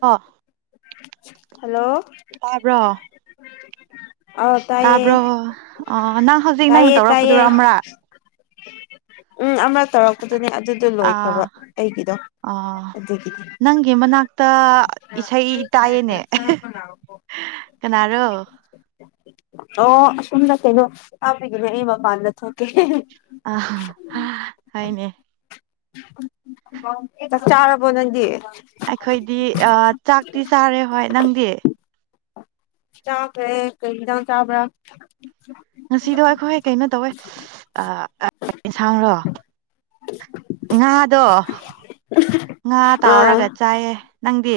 ꯑ꯫ ꯍꯜꯂꯣ꯫ ꯇꯥꯕ꯭ꯔꯣ꯫ ꯑꯥꯎ ꯇꯌꯦ ꯇꯥꯕ꯭ꯔꯣ ꯑ ꯅꯪ ꯍꯧꯖꯤꯛ ꯅꯪꯅ ꯇꯌꯦ ꯇꯌꯦ꯫ ꯇꯧꯔꯛꯄꯗꯨꯔ ꯑꯃꯔꯛ ꯎꯝ ꯑꯃ꯫ ꯇꯧꯔꯛꯄꯗꯨꯅꯦ ꯑꯗꯨꯗꯣ ꯂꯣꯏꯈ꯭ꯔꯕ ꯑꯥ ꯑꯩꯒꯤꯗꯣ ꯑꯗꯨꯒꯤꯗꯤ꯫ ꯇ ꯏꯁꯩ ꯇꯥꯏꯌꯦꯅꯦ ꯀꯅꯥꯔꯣ꯫ ꯑꯣ ꯑꯁꫭꯝꯗ ꯀꯩꯅꯣ ꯊꯕꯒꯤꯅ‌ꯦ ꯑꯩ ꯃꯄꯥꯟꯗ ꯊꯣꯛꯀꯦ꯫ ꯑ ꯍꫭꯏꯅꯦ꯫ ꯆꯥꯛ ꯆꯥꯔꯕꯣ ꯅꯪꯗꯤ꯫ ꯑꯈꯣꯏꯗꯤ ꯆꯥꯛꯇꯤ ꯆꯥꯔꯦ ꯍꯣꯏ ꯅꯪꯗꯤ꯫ ꯆꯥꯈ꯭ꯔꯦ ꯀꯔꯤ ꯏꯟꯁꯥꯡ ꯆꯥꯕ꯭ꯔ꯫ ꯉꯁꯤꯗꯣ ꯑꯈꯣꯏ ꯀꯩꯅꯣ ꯇꯧꯋꯦ ꯏꯟꯁꯥꯡꯔꯣ꯫ ꯉꯥꯗꯣ꯫ ꯉꯥ ꯑꯥ ꯇꯥꯎꯔꯒ ꯆꯥꯏꯌꯦ ꯅꯪꯗꯤ꯫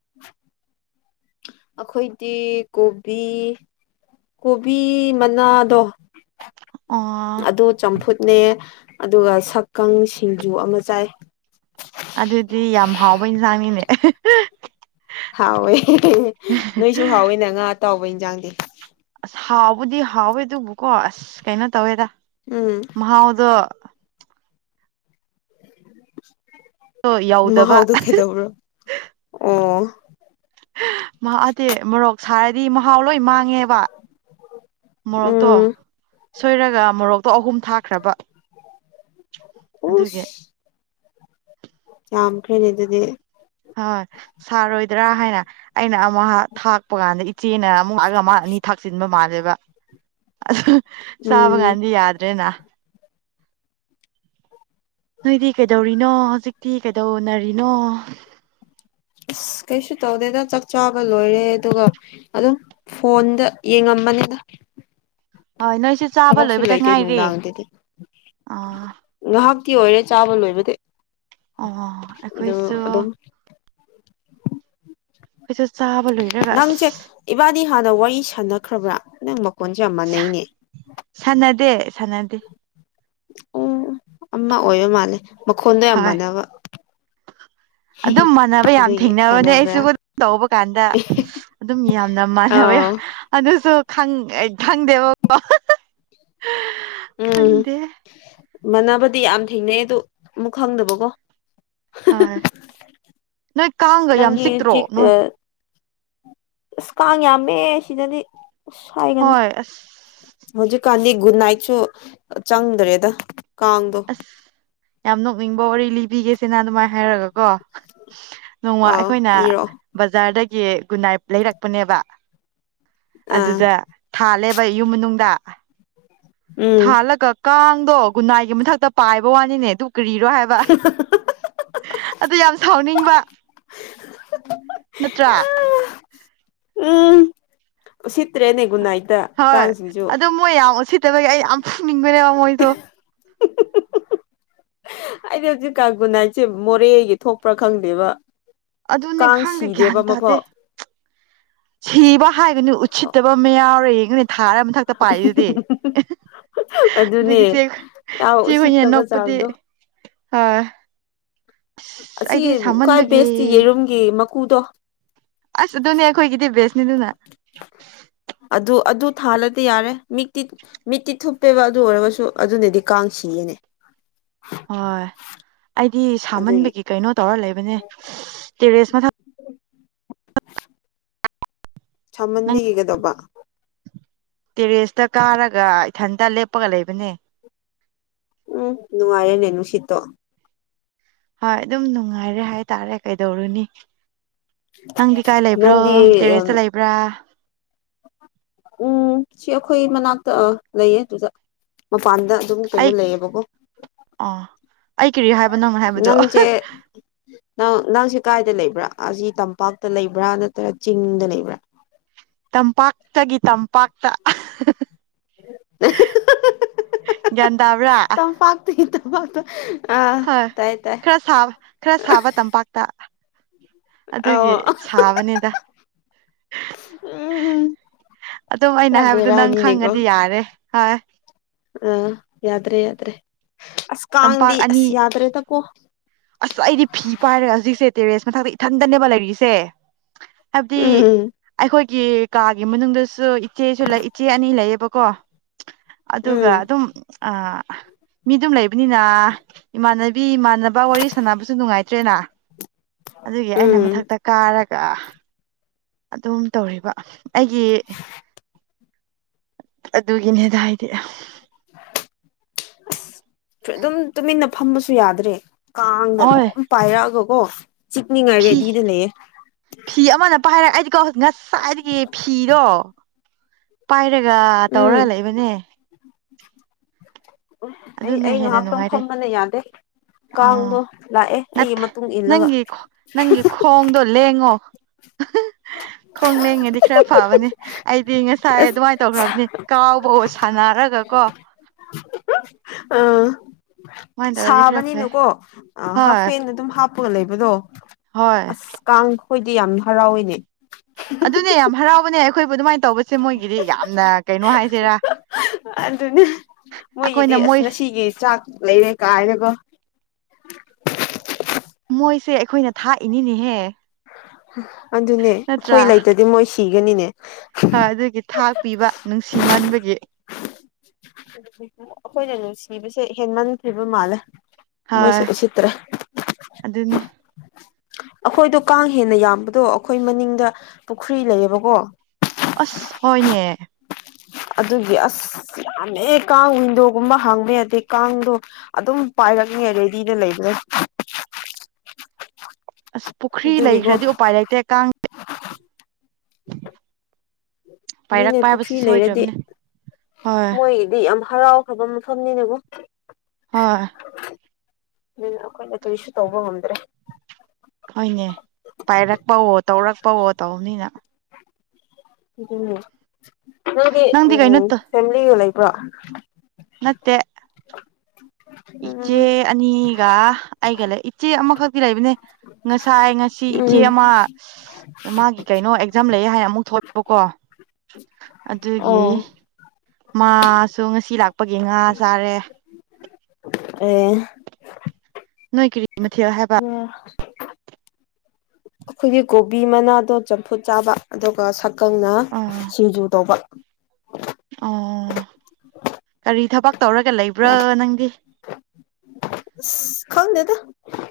꯫ [inaudible] ꯑꯈꯣꯏꯗꯤ ꯀꯣꯕꯤ꯫ ꯀꯣꯕꯤ ꯃꯅꯥꯗꯣ꯫ ꯑꯣ ꯑꯗꫭ ꯆꯝꯐꯨꯠꯅꯦ ꯑꯗꯨꯒ ꯁꯛꯀꯪ ꯁꯤꯡꯖꯨ ꯑꯃ ꯆꯥꯏ꯫ ꯑꯗꯨꯗꯤ ꯌꯥꯝ ꯍꯥꯎꯕ ꯏꯟꯁꯥꯡꯅꯤꯅꯦ꯫ ꯍꯥꯎꯋꯦ ꯅꯣꯏꯁꯨ ꯍꯥꯎꯋꯦ ꯅ ꯉꯥ ꯑꯇꯥꯎꯕ ꯏꯟꯖꯥꯡꯗꯤ꯫ ꯑꯁ ꯍꯥꯎꯕꯨꯗꯤ ꯍꯥꯎꯋꯦ ꯑꯗꯨꯕꯨꯀꯣ ꯑꯁ ꯀꯩꯅꯣ ꯇꯧꯋꯦꯗ ꯎꯝ ꯃꯍꯥꯎꯗꯣ꯫ ꯃꯥ ꯌꯧꯗꯕ ꯍꯥꯎꯗꯨ ꯀꯩꯗꯧꯕ꯭ꯔꯣ ꯑꯣ꯫ ꯃꯍꯥꯗꯤ ꯃꯣꯔꯣꯛ ꯁꯥꯔꯗꯤ ꯃꯍꯥꯎ ꯂꯣꯏ ꯃꯥꯡꯉꯦꯕ꯫ ꯃꯣꯔꯣꯛꯇꯣ ꯎꯝ ꯁꯣꯏꯔꯒ ꯃꯣꯔꯣꯛꯇꯣ ꯑꯍꯨꯝ ꯊꯥꯛꯈ꯭ꯔꯥꯕ꯫ ꯎꯁ ꯌꯥꯝꯈ꯭ꯔ‌ꯦꯅ‌ꯦ ꯑꯗꯨꯗꯤ꯫ ꯍꯣꯏ ꯁꯥꯔꯣꯏꯗ꯭ꯔꯥ ꯍꯥꯏꯅ ꯑꯩꯅ ꯑꯃ ꯊꯥꯛꯄ ꯀꯥꯟꯗ꯫ ꯆꯦꯅ ꯑꯃꯨꯛ ꯑꯒꯃꯥ ꯑꯅꯤ ꯊꯥꯛꯆꯤꯟꯕ ꯃꯥꯜꯂꯦꯕ ꯑꯗꯨꯒ꯫ ꯎꯝ ꯆꯥꯕꯒꯤꯟꯗꯤ ꯌꯥꯗ꯭ꯔꯦꯅ꯫ ꯅꯣꯏꯗꯤ ꯀꯩꯗꯧꯔꯤꯅꯣ ꯍꯧꯖꯤꯛꯇꯤ ꯀꯩꯗꯧꯅꯔꯤꯅꯣ꯫ ꯑꯁ ꯀꯩꯁꯨ ꯇꯧꯗꯦꯗ ꯆꯥꯛ ꯆꯥꯕ ꯂꯣꯏꯔꯦ ꯑꯗꯨꯒ ꯑꯗꯨꯝ ꯐꯣꯟꯗ ꯌꯦꯡꯉꯝ꯫ ꯃꯅꯤꯗ‌꯫ ꯍꯣꯏ ꯅꯣꯏꯁꯨ ꯆꯥꯕ ꯊꯕꯛꯁꯨ ꯂꯣꯏꯕꯗ ꯂꯩꯇꯦ ꯉꯥꯏꯔꯦ ꯅꯨꯡꯗꯥꯡꯗꯗꯤ ꯑꯥ ꯉꯥꯍꯥꯛ꯫ ꯇꯤ ꯑꯣꯏꯔꯦ ꯆꯥꯕ ꯂꯣꯏꯕꯗꯤ ꯑꯣ ꯑꯗꯨ ꯑꯩꯈꯣꯏꯁꯨ ꯑꯗꯨꯝ꯫ ꯑꯩꯈꯣꯏꯁꯨ ꯆꯥꯕ ꯂꯣꯏꯔꯒ ꯑꯁ ꯅꯪꯁꯦ ꯏꯕꯥꯅꯤ ꯍꯥꯟꯅ ꯋꯥꯔꯤ ꯁꯥꯟꯅꯈ꯭ꯔꯕ꯭ꯔꯥ ꯅꯪ꯫ ꯀꫭꯟꯁ‌ꯦ ꯌꯥꯝ ꯃꯥꯅꯩꯅ‌ꯦ꯫ ꯁꯥꯟꯅꯗꯦ ꯁꯥꯟꯅꯗꯦ꯫ ꯑꯣ ꯑꯃ ꯑꯣꯏꯕ ꯃꯥꯜꯂꯦ ꯃꯈꯣꯟꯗ ꯍꯣꯏ ꯌꯥꯝꯃꯅꯕ꯫ ꯑꯗꯨꯝ ꯃꯥꯟꯅꯕ ꯌꯥꯝ ꯊꯦꯡꯅꯕꯅꯦ ꯑꯩꯁꯨ ꯑꯗꯨꯝ ꯇꯧꯕ ꯀꯥꯟꯗ ꯑꯗꯨꯝ ꯌꯥꯝꯅ ꯃꯥꯟꯅꯕ꯫ ꯑꯥꯎ ꯑꯗꯨꯁꯨ꯫ ꯈꯪ ꯑꯩ ꯈꯪꯗꯦꯕꯀꫭ ꯎꯝ ꯈꯪꯗꯦ꯫ ꯃꯥꯟꯅꯕꯗꯤ ꯌꯥꯝ ꯊꯦꯡꯅꯩ ꯑꯗꯨ ꯑꯃꯨꯛ ꯈꯪꯗꯕꯀꯣ꯫ ꯍꯣꯏ ꯅꯣꯏ ꯀꯥꯡꯒ ꯌꯥꯝ ꯅꯪꯒꯤ ꯆꯤꯛꯇ꯭ꯔꯣ ꯆꯤꯛ ꯅꯣꯏ꯫ ꯑꯁ ꯀꯥꯡ ꯌꯥꯝꯃꯦ ꯁꯤꯗꯗꯤ ꯑꯁ ꯍꯥꯏꯒꯅꯨ ꯍꯣꯏ ꯑꯁ ꯍꯧꯖꯤꯛꯀꯥꯟꯗꯤ꯫ ꯒꯨꯠꯅꯥꯏꯠꯁꯨ ꯆꯪꯗ꯭ꯔꯦꯗ ꯀꯥꯡꯗꯣ꯫ ꯅꯤꯡꯕ ꯋꯥꯔꯤ ꯂꯤꯕꯤꯒꯦꯁ‌ꯦ ꯅꯪ ꯑꯗꯨꯃꯥꯏꯅ ꯍꯥꯏꯔꯒ꯫ ꯀꯣ ꯅꯣꯡꯃ ꯑꯥꯎ ꯑꯩꯈꯣꯏꯅ ꯂꯤꯔꯛꯑꯣ ꯕꯖꯥꯔꯗ꯫ ꯒꯤ ꯒꯨꯅꯥꯏ ꯂꯩꯔꯛꯄꯅꯦꯕ ꯑꯥ ꯑꯗꯨꯗ ꯊꯥꯜꯂꯦꯕ ꯏꯨꯝ ꯃꯅꯨꯡꯗ ꯎꯝ ꯊꯥꯜꯂꯒ ꯀꯥꯡꯗꯣ ꯒꯨꯅꯥꯏꯒꯤ ꯃꯊꯛꯇ ꯄꯥꯏꯕ ꯋꯥꯅꯤꯅꯦ ꯑꯗꯨ ꯀꯔꯤꯔꯣ ꯍꯥꯏꯕ ꯑꯗꯨ ꯌꯥꯝ ꯁꯥꯎꯅꯤꯡꯕ ꯅꯠꯇ꯭ꯔꯥ ꯎꯝ ꯆꯤꯠ꯭ꯔꯦ ꯅꯒꯨꯅꯥꯏ ꯍꯣꯏ ꯑꯗꯨ ꯃꯣꯏ ꯌꯥꯝ ꯁꯤꯠꯇꯕꯒꯤ ꯑꯩ ꯌꯥꯝ ꯐꯪꯅꯤꯡꯕꯅꯦꯕ ꯃꯣꯏꯗꯣ ꯑꯩꯗꯤ ꯍꯧꯖꯤꯛ ꯀꯥꯡꯒꯨꯟ ꯍꯥꯏꯁꯦ ꯃꯣꯔꯦꯒꯤ ꯊꯣꯛꯄ꯭ꯔꯥ ꯈꯪꯗꯦꯕ ꯑꯗꯨꯅꯦ ꯀꯥꯡ ꯈꯥꯡꯗꯦ ꯒ꯭ꯌꯥꯟ ꯁꯤꯗꯦꯕ ꯇꯥꯗꯦ ꯑꯃꯐꯥꯎ ꯁꯤꯕ ꯍꯥꯏꯕꯅꯤ ꯎꯠꯁꯤꯠꯇꯕ ꯑꯃ ꯌꯥꯎꯔꯦ ꯊꯥꯔ ꯃꯊꯛꯇ ꯄꯥꯏꯗꯨꯗꯤ ꯑꯗꯨꯅꯦ ꯑꯗꯒꯤ ꯆ ꯌꯥꯝ ꯆꯦꯛ ꯍ ꯌꯦ ꯎꯁꯤꯠꯇꯕ ꯅꯣꯛꯄꯗꯤ ꯆꯥꯡꯗꯣ ꯑ ꯑꯁ ꯑꯁꯤ ꯑꯩꯗꯤ ꯈ꯭ꯋꯥꯏ ꯁꯥꯃꯟꯕꯒꯤ ꯕꯦꯁꯇꯤ ꯌꯦꯔꯨꯝꯒꯤ ꯃꯀꯨꯗꯣ ꯑꯁ ꯑꯗꯨꯅꯦ ꯑꯩꯈꯣꯏꯒꯤꯗꯤ ꯕꯦꯁꯅꯦ ꯑꯗꯨꯅ ꯑꯗꯨ ꯑꯗꯨ ꯊꯥꯜꯂꯗꯤ ꯌꯥꯔꯦ ꯃꯤꯛꯇꯤ ꯃꯤꯛꯇꯤ ꯊꯨꯞꯄꯦꯕ ꯑꯗꯨ ꯑꯣꯏꯔꯒꯁꯨ ꯑꯗꯨꯅꯗꯤ ꯀꯥꯡ ꯁꯤꯌꯦꯅꯦ [inaudible] ꯍꯣꯏ ꯑꯩꯗꯤ ꯑꯗꯨꯒꯤ ꯁꯥꯃꯟꯕꯒꯤ ꯀꯩꯅꯣ ꯇꯧꯔ ꯂꯩꯕ ꯇ ꯔꯦꯁꯃ ꯊ [inaudible] ꯅꯪ ꯁꯃꯟꯗꯤꯈꯤꯒꯗꯧꯕ ꯇꯦꯔꯦꯁꯇ ꯀꯥꯔꯒ ꯏꯊꯟꯇ ꯂꯦꯞꯄꯒ ꯂꯩꯕꯅꯦ ꯎꯝ ꯅꯨꯡꯉꯥꯏꯔꯦꯅꯦ ꯅꯨꯡꯁꯤꯠꯇꯣ ꯍꯣꯏ ꯑꯗꯨꯝ ꯅꯨꯡꯉꯥꯏꯔꯦ ꯍꯥꯏꯇꯥꯔꯦ ꯀꯩꯗꯧꯔꯨꯅꯤ ꯅꯪꯗꯤ ꯀꯥꯏ ꯂꯩꯕ꯭ꯔꯣ ꯅꯪꯗꯤ ꯇꯦꯔꯦꯁꯇ ꯂꯩꯕ꯭ꯔꯥ ꯎꯝ ꯁꯤ ꯑꯩꯈꯣꯏ ꯃꯅꯥꯛꯇ ꯂꯩꯌꯦ ꯑꯗꯨꯗ ꯃꯄꯥꯟꯗ ꯑꯗꯨꯝ ꯀꯩꯅꯣ ꯑꯩ ꯂꯩꯌꯦꯕꯀꯣ ꯑ ꯑꯩ ꯀꯔꯤ ꯍꯥꯏꯕꯅꯣ ꯍꯥꯏꯕꯗꯣ ꯅꯪꯁꯦ ꯅꯪ ꯅꯪꯁꯦ ꯀꯥꯏꯗ ꯂꯩꯕ꯭ꯔꯥ ꯑꯁꯤ ꯇꯝꯄꯥꯛꯇ ꯂꯩꯕ꯭ꯔꯥ ꯅꯠꯇ꯭ꯔ ꯆꯤꯡꯗ ꯂꯩꯕ꯭ꯔꯥ ꯇꯝꯄꯥꯛꯇꯒꯤ ꯇꯝꯄꯥꯛꯇ ꯒ꯭ꯌꯥꯟ ꯇꯥꯕ꯭ꯔꯥ ꯄꯠꯇ ꯍ ꯈꯔ ꯁꯥꯕ ꯈꯔ ꯁꯥꯕ ꯇꯝꯄꯥꯛꯇ ꯑꯗꯨꯒꯤ ꯑꯧ ꯁꯥꯕꯅꯤꯗ ꯎꯝ ꯑꯗꯨꯝ ꯄꯨꯔꯥ ꯑꯩꯅ ꯍꯥꯏꯕꯗꯣ ꯅꯪ ꯈꯪꯉꯗꯤ ꯌꯥꯔꯦ꯫ ꯑ ꯌꯥꯗ꯭ꯔꯦ ꯌꯥꯗ꯭ꯔꯦ ꯑꯁ ꯇꯝꯄꯥꯛ ꯀꯥꯡꯗꯤ ꯑꯁ ꯑꯅꯤ ꯌꯥꯗ꯭ꯔꯦꯗꯀꯣ ꯑꯁ ꯑꯩꯗꯤ ꯐꯤ ꯄꯥꯏꯔꯒ ꯍꯧꯖꯤꯛꯁꯦ ꯇꯦꯔꯦꯁ ꯃꯊꯛꯇ ꯏꯊꯟꯗꯅꯦꯕ ꯂꯩꯔꯤꯁꯦ ꯍꯥꯏꯕꯗꯤ ꯎꯝ ꯑꯩꯈꯣꯏ ꯀꯥꯒꯤ ꯃꯅꯨꯡꯗꯁꯨ ꯏꯆꯦꯁꯨ ꯏꯆꯦ ꯑꯅꯤ ꯂꯩꯌꯦꯕꯀꯣ ꯎꯝ ꯑꯗꯨꯒ ꯑꯗꯨꯝ ꯃꯤ ꯑꯗꯨꯝ ꯂꯩꯕ ꯕꯅꯤꯅ ꯏꯃꯥꯟꯅꯕꯤ ꯏꯃꯥꯟꯅꯕ ꯋꯥꯔꯤ ꯁꯥꯟꯅꯕꯁꯨ ꯅꯨꯡꯉꯥꯏꯇ꯭ꯔꯦꯅ ꯑꯗꯨꯒꯤ ꯑꯩꯅ ꯎꯝ ꯃꯊꯛꯇ ꯀꯥꯔꯒ ꯑꯗꯨꯝ ꯇꯧꯔꯤꯕ ꯑꯩꯒꯤ ꯑꯗꯨ ꯏꯅꯦꯗ ꯍꯥꯏꯗ ꯑꯁ ꯑꯗꯨꯝ ꯇꯨꯃꯤꯟꯅ ꯐꯝꯕꯁꯨ ꯌꯥꯗ꯭ꯔꯦ ꯀꯥꯡꯗ ꯍꯣꯏ ꯂꯝ ꯄꯥꯏꯔꯛꯑꯒ ꯀꯣ ꯆꯤꯛꯅꯤꯉꯥꯏ ꯐꯤ ꯔꯦꯗꯤꯗ ꯂꯩꯌꯦ ꯐꯤ ꯑꯃꯅ ꯄꯥꯏ ꯍꯥꯏꯔꯛ ꯑꯩꯗꯤꯀꯣ ꯍꯧꯖꯤꯛ ꯉꯁꯥꯏꯗꯒꯤ ꯐꯤꯗꯣ ꯄꯥꯏꯔꯒ ꯎꯝ ꯇꯧꯔꯒ ꯂꯩꯕꯅꯦ ꯎ ꯑꯩ ꯑꯗꯨꯅ ꯑꯩ ꯍꯦꯟꯅ ꯉꯥꯏꯍꯥꯛꯇꯪ ꯅꯨꯡꯉꯥꯏꯔꯦ ꯐꯝꯕꯅ ꯌꯥꯗꯦ ꯑꯣ ꯀꯥꯡꯗꯣ ꯂꯥꯛꯑꯦ ꯑꯩꯒꯤ ꯅꯠꯇꯦ ꯃꯇꯨꯡ ꯏꯜꯂꯒ ꯅꯪꯒꯤ ꯅꯪꯒꯤ ꯈꯣꯡꯗꯣ ꯂꯦꯡꯉꯣ ꯈꯣꯡ ꯂꯦꯡꯉꯗꯤ ꯈꯔ ꯐꯕꯅꯦ ꯗꯤ ꯉꯁꯥꯏ ꯑꯁ ꯑꯗꯨꯃꯥꯏꯅ ꯇꯧꯅꯥꯕꯅꯦ ꯀꯥꯎꯕꯥ ꯑꯣꯏ ꯁꯥꯟꯅꯔꯒ ꯀꯣ ꯑꯥ ꯁꯨꯃꯥꯏꯅ ꯇꯧꯔꯗꯤ ꯈꯔ ꯐꯩ ꯁꯥꯕꯅꯤꯅꯀꯣ ꯍꯣꯏ ꯍꯥꯐꯦꯟ ꯑꯗꯨꯝ ꯍꯥꯞꯄꯒ ꯂꯩꯕꯗꯣ ꯍꯣꯏ ꯑꯁ ꯀꯥꯡꯈꯣꯏꯗꯤ ꯌꯥꯝ ꯍꯔꯥꯎꯋꯤꯅꯦ ꯑꯗꯨꯅꯦ ꯌꯥꯝ ꯍꯔꯥꯎꯕꯅꯦ ꯑꯩꯈꯣꯏꯕꯨ ꯑꯗꯨꯃꯥꯏꯅ ꯇꯧꯕꯁꯦ ꯃꯣꯏꯒꯤꯗꯤ ꯌꯥꯝꯅ ꯀꯩꯅꯣ ꯍꯥꯏꯁꯤꯔꯥ ꯑꯗꯨꯅꯦ ꯃꯣꯏꯒꯤꯗꯤ ꯑꯩꯈꯣꯏꯅ ꯑꯁ ꯃꯣꯏ ꯉꯁꯤꯒꯤ ꯆꯥꯛ ꯂꯩꯔꯦ ꯀꯥꯏꯅꯥꯒꯥ ꯗ ꯃꯣꯏꯁꯦ ꯑꯩꯈꯣꯏꯅ ꯊꯥꯛꯏꯅꯤꯅꯦꯍꯦ ꯑꯗꯨꯅꯦ ꯑꯩꯈꯣꯏ ꯅꯠꯇ꯭ꯔꯥ ꯂꯩꯇꯗꯤ ꯃꯣꯏ ꯁꯤꯒꯅꯤꯅꯦ ꯍꯣꯏ ꯑꯗꯨꯒꯤ ꯊꯥꯛꯄꯤꯕ ꯅꯨꯡꯁꯤꯃꯟꯕꯒꯤ ꯑꯩꯈꯣꯏꯅ ꯅꯨꯡꯁꯤꯕꯁꯦ ꯍꯦꯟꯃꯟꯈꯤꯕ ꯃꯥꯜꯂꯦ ꯃꯣꯏꯁꯦ ꯍꯣꯏ ꯎꯁꯤꯠꯇ꯭ꯔꯦ ꯑꯗꯨꯅꯦ ꯑꯩꯈꯣꯏꯗꯣ ꯀꯥꯡ ꯍꯦꯟꯅ ꯌꯥꯝꯕꯗꯣ ꯑꯩꯈꯣꯏ ꯃꯅꯤꯡꯗ ꯄꯨꯈ꯭ꯔꯤ ꯂꯩꯌꯦꯕꯀꯣ ꯑꯁ ꯍꯣꯏꯅꯦ ꯑꯗꯨꯒꯤ ꯑꯁ ꯌꯥꯝꯃꯦ ꯀꯥꯡ ꯋꯤꯟꯗꯣꯒꯨꯝꯕ ꯍꯥꯡꯕꯥ ꯌꯥꯗꯦ ꯀꯥꯡꯗꯣ ꯑꯗꯨꯝ ꯄꯥꯏ ꯍꯥꯏꯔꯛꯅꯤ ꯔꯦꯗꯤꯗ ꯂꯩꯒ꯭ꯔꯦ ꯑꯁ ꯄꯨꯈ꯭ꯔꯤ ꯑꯗꯨꯒꯤꯀꯣ ꯂꯩꯈ꯭ꯔꯗꯤ ꯎꯄꯥꯏ ꯂꯩꯇꯦ ꯀꯥꯡꯗꯤ ꯑꯗꯨꯏꯅꯦ ꯄꯥꯏꯔꯛꯄ ꯄꯨꯈ꯭ꯔꯤ ꯍꯥꯏꯕꯁꯤ ꯂꯩꯔꯗꯤ ꯁꯣꯏꯗ꯭ꯔꯕꯅꯦ ꯍꯣꯏ ꯃꯣꯏꯒꯤꯗꯤ ꯌꯥꯝ ꯍꯔꯥꯎꯈ꯭ꯔꯕ ꯃꯐꯝꯅꯤꯅꯦꯀꯣ ꯍꯣꯏ ꯑꯗꯨ ꯑꯩꯈꯣꯏꯅ ꯀꯩꯁꯨ ꯇꯧꯕ ꯉꯝꯗ꯭ꯔꯦ ꯍꯣꯏꯅꯦ ꯄꯥꯏꯔꯛꯄꯋꯣ ꯇꯧꯔꯛꯄꯋꯣ ꯇꯧꯕꯅꯤꯅ ꯎ ꯅꯪꯗꯤ ꯎꯝ ꯐꯦꯃꯤꯂꯤꯒ ꯂꯩꯕ꯭ꯔꯣ ꯅꯠꯇꯦ ꯏꯆꯦ ꯎꯝ ꯑꯅꯤꯒ ꯑꯩꯒ ꯂꯩ ꯏꯆꯦ ꯑꯃ ꯈꯛꯇꯤ ꯂꯩꯕꯅꯦ ꯉꯁꯥꯏ ꯉꯁꯤ ꯏꯆꯦ ꯎꯝ ꯑꯃ ꯃꯥꯒꯤ ꯀꯩꯅꯣ ꯑꯦꯛꯖꯥꯝ ꯂꯩꯌꯦ ꯍꯥꯏꯅ ꯑꯃꯨꯛ ꯊꯣꯛꯂꯥꯛꯄꯥꯀꯣ ꯑꯗꯨꯒꯤ ꯑꯣ ꯃꯥꯁꯨ ꯉꯁꯤ ꯂꯥꯛꯄꯒꯤ ꯉꯥ ꯆꯥꯔꯦ ꯑꯦ ꯅꯣꯏ ꯀꯥꯔꯤ ꯃꯊꯦꯜ ꯍꯥꯏꯕ ꯑꯩꯈꯣꯏꯒꯤ ꯀꯣꯕꯤ ꯃꯅꯥꯗꯣ ꯆꯝꯐꯨꯠ ꯆꯥꯕ ꯑꯗꯨꯒ ꯁꯥ ꯀꯪꯅ ꯑꯥ ꯁꯤꯡꯖꯨ ꯇꯧꯕ ꯑꯣ ꯀꯔꯤ ꯊꯕꯛ ꯇꯧꯔꯒ ꯂꯩꯕ꯭ꯔꯥ ꯅꯪꯗꯤ ꯈꯪ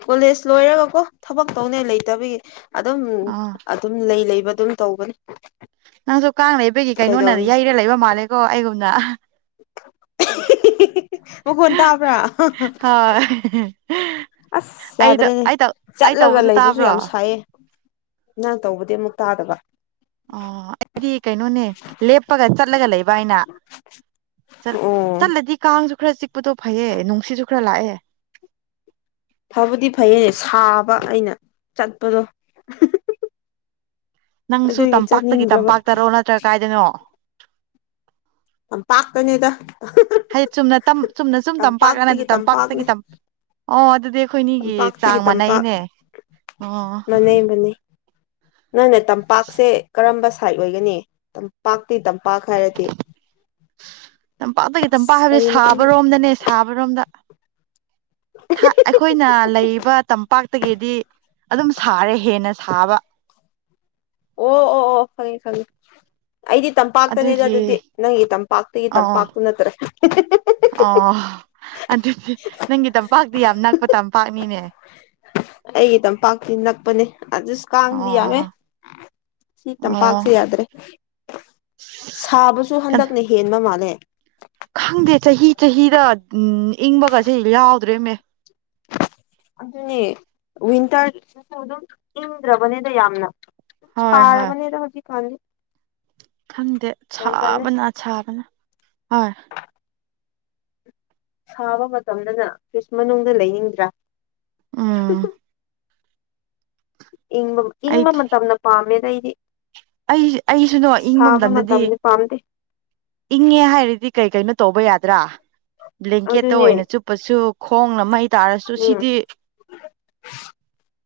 ꯀꯣꯂꯦꯖ ꯂꯣꯏꯔꯒ ꯀꯣ ꯊꯕꯛ ꯇꯧꯅꯤꯡꯉꯥꯏ ꯂꯩꯇꯕꯒꯤ ꯑꯗꯨꯝ ꯑꯥ ꯑꯗꯨꯝ ꯂꯩ ꯂꯩꯕ ꯑꯗꯨꯝ ꯇꯧꯕꯅꯦ ꯅꯪꯁꯨ ꯀꯥꯡ ꯂꯩꯕꯒꯤ ꯀꯩꯅꯣꯅꯗꯤ ꯀꯩꯗꯧꯅꯤ ꯌꯩꯔꯒꯥ ꯂꯩꯕ ꯃꯥꯜꯂꯦꯀꯣ ꯑꯩꯒꯨꯝꯅ ꯃꯈꯣꯟ ꯇꯥꯕ꯭ꯔꯥ ꯍꯣꯏ ꯑꯁ ꯑꯩꯗꯣ ꯌꯥꯗ꯭ꯔꯦꯅꯦ ꯑꯩ ꯑꯩ ꯆꯠꯂꯒ ꯇꯧꯕꯁꯨ ꯂꯩꯕꯁꯨ ꯇꯥꯕ꯭ꯔꯣ ꯌꯥꯝ ꯁꯥꯏꯌꯦ ꯅꯪ ꯇꯧꯕꯗꯤ ꯑꯃꯨꯛ ꯇꯥꯗꯕ ꯑꯣ ꯑꯩꯗꯤ ꯀꯩꯅꯣꯅꯦ ꯂꯦꯞꯄꯒ ꯆꯠꯂꯒ ꯂꯩꯕ ꯑꯩꯅ ꯑꯣ ꯆꯠꯂꯗꯤ ꯀꯥꯡꯁꯨ ꯈꯔ ꯆꯤꯛꯄꯗꯣ ꯐꯩꯌꯦ ꯅꯨꯡꯁꯤꯠꯁꯨ ꯈꯔ ꯂꯥꯛꯑꯦ ꯐꯕꯨꯗꯤ ꯐꯩꯌꯦ ꯁꯥꯕ ꯑꯩꯅ ꯆꯠꯄꯗꯣ ꯅꯪꯁꯨ ꯑꯗꯨꯒꯤ ꯇꯝꯄꯥꯛꯇꯒꯤ ꯆꯠꯅꯤꯡꯗ꯭ꯔꯕ ꯇꯝꯄꯥꯛꯇꯔꯣ ꯅꯠꯇ꯭ꯔꯒꯥ ꯀꯥꯏꯗꯅꯣ ꯇꯝꯄꯥꯛꯇꯥꯅꯤꯗꯥ ꯍꯩ ꯆꯨꯝꯅ ꯆꯨꯝꯅ ꯁꯨꯝ ꯇꯝꯄꯥꯛꯀꯅ ꯑꯗꯨ ꯇꯝꯄꯥꯛꯇꯒꯤ ꯇꯝꯄꯥꯛꯇꯒꯤ ꯇꯝꯄꯥꯛꯅꯦ ꯑꯣ ꯑꯗꯨꯗꯤ ꯑꯩꯈꯣꯏꯅꯤꯒꯤ ꯇꯝꯄꯥꯛꯇꯒꯤ ꯆꯥꯡ ꯇꯝꯄꯥꯛ ꯃꯥꯟꯅꯩꯅꯦ ꯑꯣ ꯅꯪ ꯅ ꯇꯝꯄꯥꯛꯁꯦ ꯀꯔꯝꯕ ꯁꯥꯏꯠ ꯑꯣꯏꯒꯅꯤ ꯇꯝꯄꯥꯛꯇꯤ ꯇꯝꯄꯥꯛ ꯍꯥꯏꯔꯗꯤ ꯇꯝꯄꯥꯛꯇꯒꯤ ꯑꯁ ꯇꯝꯄꯥꯛ ꯍꯥꯏꯕꯁ ꯀꯔꯤꯅꯣ ꯈꯪ ꯁꯥꯕꯔꯣꯝꯗꯅꯦ ꯁꯥꯕꯔꯣꯝꯗ ꯑꯩꯈꯣꯏꯅ ꯂꯩꯔꯤꯕ ꯇꯝꯄꯥꯛꯇꯒꯤꯗꯤ ꯑꯗꯨꯝ ꯁꯥꯔꯦ ꯍꯦꯟꯅ ꯁꯥꯕ ꯑꯣ ꯑꯣ ꯑꯣ ꯈꯪꯉꯦ ꯈꯪꯉꯦ ꯑꯩꯗꯤ ꯇꯝꯄꯥꯛꯇꯅꯦꯗ ꯑꯗꯨꯒꯤ ꯑꯗꯨꯗꯤ ꯅꯪꯒꯤ ꯑꯣ ꯇꯝꯄꯥꯛꯇꯒꯤ-ꯇꯝꯄꯥꯛꯇꯨ ꯅꯠꯇ꯭ꯔꯦ ꯑꯣ ꯑꯗꯨꯗꯤ ꯅꯪꯒꯤ ꯇꯝꯄꯥꯛꯇꯤ ꯌꯥꯝ ꯅꯛꯄ ꯇꯝꯄꯥꯛꯅꯤꯅꯦ ꯑꯩꯒꯤ ꯇꯝꯄꯥꯛꯇꯤ ꯅꯛꯄꯥꯅꯦ ꯑꯗꯨꯁ ꯀꯥꯡꯗꯤ ꯌꯥꯝꯃꯦ ꯑꯣ ꯁꯤ ꯑꯣ ꯇꯝꯄꯥꯛꯁꯦ ꯌꯥꯗ꯭ꯔꯦ ꯁꯥꯕꯖꯨ ꯍꯟꯗꯛꯅ ꯍꯦꯟꯕ ꯃꯥꯜꯂꯦ ꯈꯪꯗꯦ ꯆꯍꯤ-ꯆꯍꯤꯔꯥ ꯎꯝ ꯏꯪꯕꯒꯁꯦ ꯌꯥꯎꯗ꯭ꯔꯦꯃꯦ ꯑꯗꯨꯅꯦ ꯋꯤꯟꯇꯔ [unintelligible] ꯑꯗꯨꯝ ꯏꯪꯗ꯭ꯔꯕꯅꯤꯗ ꯌꯥꯝꯅ ꯍꯣꯏ ꯍꯣꯏ ꯇꯥꯔꯥꯕꯅꯦꯗ ꯍꯧꯖꯤꯛ ꯀꯥꯟꯗꯤ ꯈꯪꯗꯦ ꯇꯜꯂꯦ ꯁꯥꯥꯕꯅ ꯁꯥꯕꯅ ꯍꯥꯔ ꯁꯥꯕ ꯃꯇꯝꯗꯅ ꯐꯤꯖ ꯃꯅꯨꯡꯗ ꯂꯩꯅꯤꯡꯗ꯭ꯔꯥ ꯑꯥ ꯏꯪꯕ ꯏꯪꯕ ꯃꯇꯝꯅ ꯄꯥꯝꯃꯦꯗ ꯑꯩꯗꯤ ꯑꯩ-ꯑꯩꯁꯨꯅꯣ ꯏꯪꯕ ꯁꯥꯕ ꯃꯇꯝꯗꯗꯤ ꯃꯇꯝꯗꯤ ꯄꯥꯝꯗꯦ ꯏꯪꯉꯦ ꯍꯥꯏꯔꯗꯤ ꯀꯩ ꯀꯩꯅꯣ ꯇꯧꯕ ꯌꯥꯗ꯭ꯔꯥ ꯕ꯭ꯂꯦꯡꯀꯦꯠꯇ ꯑꯗꯨꯅꯦ ꯑꯣꯏꯅ ꯆꯨꯞꯄꯁꯨ ꯈꯣꯡꯅ ꯃꯩ ꯇꯥꯔꯁꯨ ꯎꯝ ꯁꯤꯗꯤ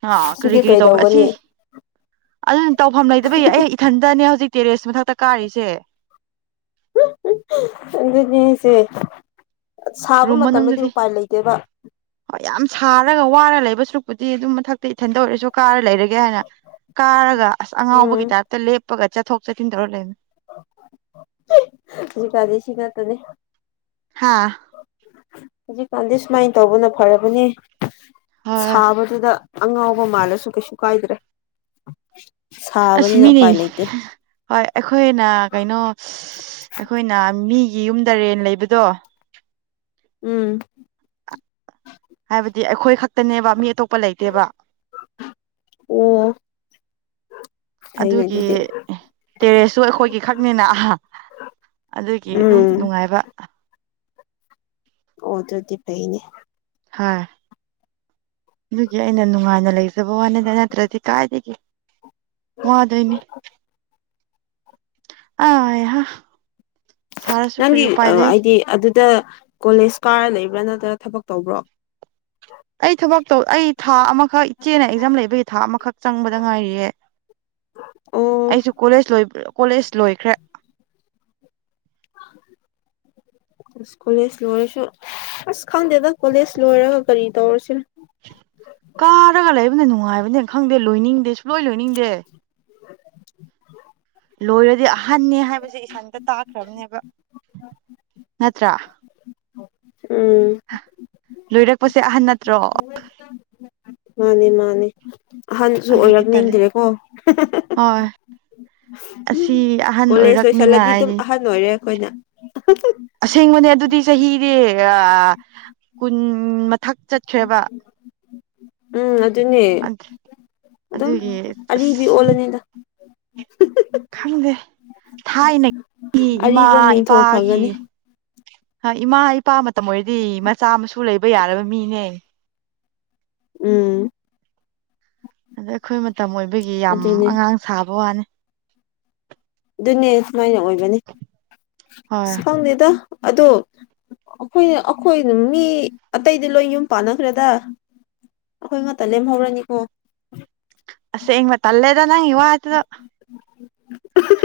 ꯍꯥꯥꯍ ꯁꯤꯗꯤ ꯀꯔꯤ-ꯀꯔꯤ ꯇꯧꯕ꯭ꯔꯥ ꯑꯁꯤ ꯀꯩꯗꯧꯒꯅꯤ ꯑꯗꯨꯅ ꯇꯧꯐꯝ ꯂꯩꯇꯕꯩ ꯑꯩ ꯏꯊꯟꯇꯥꯅꯦ ꯍꯧꯖꯤꯛ ꯇꯦꯔꯦꯁ ꯃꯊꯛꯇ ꯀꯥꯔꯤꯁꯦ ꯑꯗꯨꯗꯤꯁꯦ ꯔꯨꯝ ꯃꯅꯨꯡꯗꯗꯤ ꯀꯥꯌꯥꯝ ꯁꯥꯔꯒ ꯋꯥꯅꯥ ꯂꯩꯕꯁꯨ ꯑꯇꯨꯛꯄꯨꯗꯤ ꯑꯗꯨꯝ ꯃꯊꯛꯇ ꯏꯊꯟ ꯇꯧꯔꯛꯁꯨ ꯀꯥꯔ ꯂꯩꯔꯒꯦ ꯍꯥꯏꯅ ꯀꯥꯔꯒ ꯑꯁ ꯑꯉꯥꯎꯕꯒꯤ ꯎꯝ ꯇꯥꯏꯞꯇ ꯂꯦꯞ ꯄꯥꯒꯥ ꯆꯠꯊꯣꯛ-ꯆꯠꯁꯤꯟ ꯇꯔꯒꯥ ꯂꯩ ꯍꯧꯖꯤꯛ ꯀꯥꯟꯗꯤ ꯁꯤꯉꯥꯇꯅꯦ ꯍꯥꯥ ꯍꯧꯖꯤꯛꯀꯥꯟꯗꯤ ꯁꯨꯃꯥꯏꯅ ꯇꯧꯕꯅ ꯐꯥꯕꯅꯦ ꯍꯣꯏ ꯁꯥꯕꯗꯨꯗ ꯑꯉꯥꯎꯕ ꯃꯥꯜꯂꯁꯨ ꯀꯩꯁꯨ ꯀꯥꯏꯗ꯭ꯔꯦ ꯑꯁ ꯁꯥꯕꯅꯤꯅ ꯃꯤꯅꯦ ꯎꯄꯥꯏ ꯂꯩꯇꯦ ꯍꯣꯏ ꯑꯩꯈꯣꯏꯅ ꯀꯩꯅꯣ ꯁꯤꯁ ꯑꯈꯣꯏꯅ ꯃꯤꯒꯤ ꯌꯨꯝꯗ ꯔꯦꯟ ꯂꯩꯕꯗꯣ ꯎꯝ ꯍꯥꯏꯕꯗꯤ ꯑꯩꯈꯣꯏ ꯈꯛꯇꯅꯦꯕ ꯃꯤ ꯑꯇꯣꯞꯄ ꯂꯩꯇꯦꯕ [inaudible] ꯐꯩꯅꯦ ꯑꯗꯨꯒꯤ ꯑꯗꯨꯗꯤ ꯇꯦꯔꯦꯁꯁꯨ ꯑꯩꯈꯣꯏꯒꯤ ꯈꯛꯅꯤꯅ ꯑꯍꯥ ꯑꯗꯨꯒꯤ ꯑꯗꯨꯝ ꯎꯝ ꯅꯨꯡꯉꯥꯏꯕ꯫ ꯑꯣ ꯗꯨꯗꯤ ꯐꯩꯅꯦ꯫ ꯍꯥꯥ ꯑꯗꯨꯒꯤ ꯑꯩꯅ ꯅꯨꯡꯉꯥꯏꯅ ꯂꯩꯖꯕ ꯋꯥꯅꯤꯗ ꯅꯠꯇ꯭ꯔꯗꯤ ꯀꯥꯏꯗꯒꯤ ꯋꯥꯗꯨꯏꯅꯤ ꯑꯥꯏ ꯍꯥ ꯅꯪꯒꯤ ꯑꯥ ꯑꯥꯏꯗꯤ ꯑꯗꯨꯗ ꯀꯣꯂꯦꯖ ꯀꯥꯔꯥ ꯂꯩꯕ꯭ꯔꯥ ꯅꯠꯇ꯭ꯔꯒ ꯊꯕꯛ ꯇꯧꯕ꯭ꯔꯣ? ꯑꯩ ꯊꯕꯛ ꯇꯧ ꯑꯩ ꯊꯥ ꯑꯃꯈꯛ ꯏꯆꯦꯅ ꯑꯦꯛꯖꯥꯝ ꯂꯩꯕꯒꯤ ꯊꯥ ꯑꯃꯈꯛ ꯆꯪꯕꯗ ꯉꯥꯏꯔꯤꯌꯦ꯫ ꯑꯣ ꯑꯩꯁꯨ ꯀꯣꯂꯦꯖ ꯀꯣꯂꯦꯖ ꯂꯣꯏꯈ꯭ꯔꯦ [inaudible] ꯀꯣꯂꯦꯖ ꯂꯣꯏꯔꯁꯨ ꯑꯁ ꯈꯪꯗꯦꯗ ꯀꯣꯂꯦꯖ ꯂꯣꯏꯔꯒ ꯀꯔꯤ ꯇꯧꯔꯥꯁꯤꯔꯅꯣ ꯀꯥꯔꯒ ꯂꯩꯕꯅ ꯅꯨꯡꯉꯥꯏꯕꯅꯦ ꯈꯪꯗꯦ ꯂꯣꯏꯅꯤꯡꯗꯦ ꯁꯨꯛꯂꯣꯏ ꯂꯣꯏꯅꯤꯡꯗꯦ [inaudible] [unintelligible] ꯂꯣꯏꯔꯗꯤ ꯑꯍꯟꯅꯦ ꯍꯥꯏꯕꯁꯦ ꯏꯊꯟꯇ ꯇꯥꯈ꯭ꯔꯥꯕꯅꯦꯕ꯫ ꯅꯠꯇ꯭ꯔꯥ ꯎꯝ ꯂꯣꯏꯔꯛꯄꯁꯦ ꯑꯍꯟ ꯅꯠꯇ꯭ꯔꯣ ꯃꯥꯅꯦ-ꯃꯥꯅꯦ ꯑꯍꯟꯖꯨ ꯑꯗꯨꯒꯤ ꯇꯜꯂꯤ ꯑꯣꯏꯔꯛꯅꯤꯡꯗ꯭ꯔꯦꯀꯣ ꯍꯥ ꯍꯥ ꯐꯤ ꯑꯍꯟ ꯀꯣꯂꯦꯖ ꯂꯣꯏꯁꯜꯂꯗꯤ ꯑꯗꯨꯝ ꯑꯣꯏꯔꯛꯅꯤꯉꯥꯏꯒꯤ ꯑꯍꯟ ꯑꯣꯏꯔꯦ ꯑꯩꯈꯣꯏꯅ ꯑꯁꯦꯡꯕꯅꯦ ꯑꯗꯨ ꯗꯤ ꯆꯍꯤꯗꯤ ꯌꯥ ꯀꯨꯟ ꯃꯊꯛ ꯆꯠꯈ꯭ꯔꯦꯕ꯫ ꯎꯝ ꯑꯗꯨꯅꯦ ꯗꯨꯝ ꯑꯗꯨꯒꯤ ꯑꯔꯤꯕꯤ ꯑꯁ ꯑꯣꯜꯂꯅꯤꯗ꯫ ꯈꯪꯗꯦ ꯊꯥꯏꯅꯒꯤ ꯏꯃꯥ ꯑꯔꯤꯕ ꯃꯤꯡꯊꯣꯜ ꯏꯄꯥꯒꯤ ꯐꯪꯒꯅꯤ ꯍꯥ ꯏꯃꯥ ꯏꯄꯥ ꯃꯇꯝ ꯑꯣꯏꯔꯗꯤ ꯃꯆꯥ ꯃꯁꯨ ꯂꯩꯕ ꯌꯥꯔꯕ ꯃꯤꯅꯦ꯫ ꯎꯝ ꯑꯗ ꯑꯈꯣꯏ ꯃꯇꯝ ꯑꯣꯏꯕꯒꯤ ꯌꯥꯝ ꯑꯗꯨꯅꯦ ꯑꯉꯥꯡ ꯁꯥꯕ ꯋꯥꯅꯦ꯫ ꯗꯨꯅꯦ ꯁꯨꯃꯥꯏꯅ ꯑꯣꯏꯕꯅꯤ ꯍꯣꯏ ꯏꯁ ꯈꯪꯗꯦꯗ ꯑꯗꯣ ꯑꯈꯣꯏ ꯑꯈꯣꯏ ꯃꯤ ꯑꯇꯩꯗꯤ ꯂꯣꯏ ꯌꯨꯝ ꯄꯥꯟꯅꯈ꯭ꯔꯦꯗ꯫ ꯑꯈꯣꯏ ꯉꯠꯇ ꯂꯦꯝꯍꯧꯔꯅꯤꯀꯣ꯫ ꯑꯁꯦꯡꯕ ꯇꯜꯂꯦꯗ ꯅꯪꯒꯤ ꯋꯥꯗꯨꯗꯣ꯫ [unintelligible]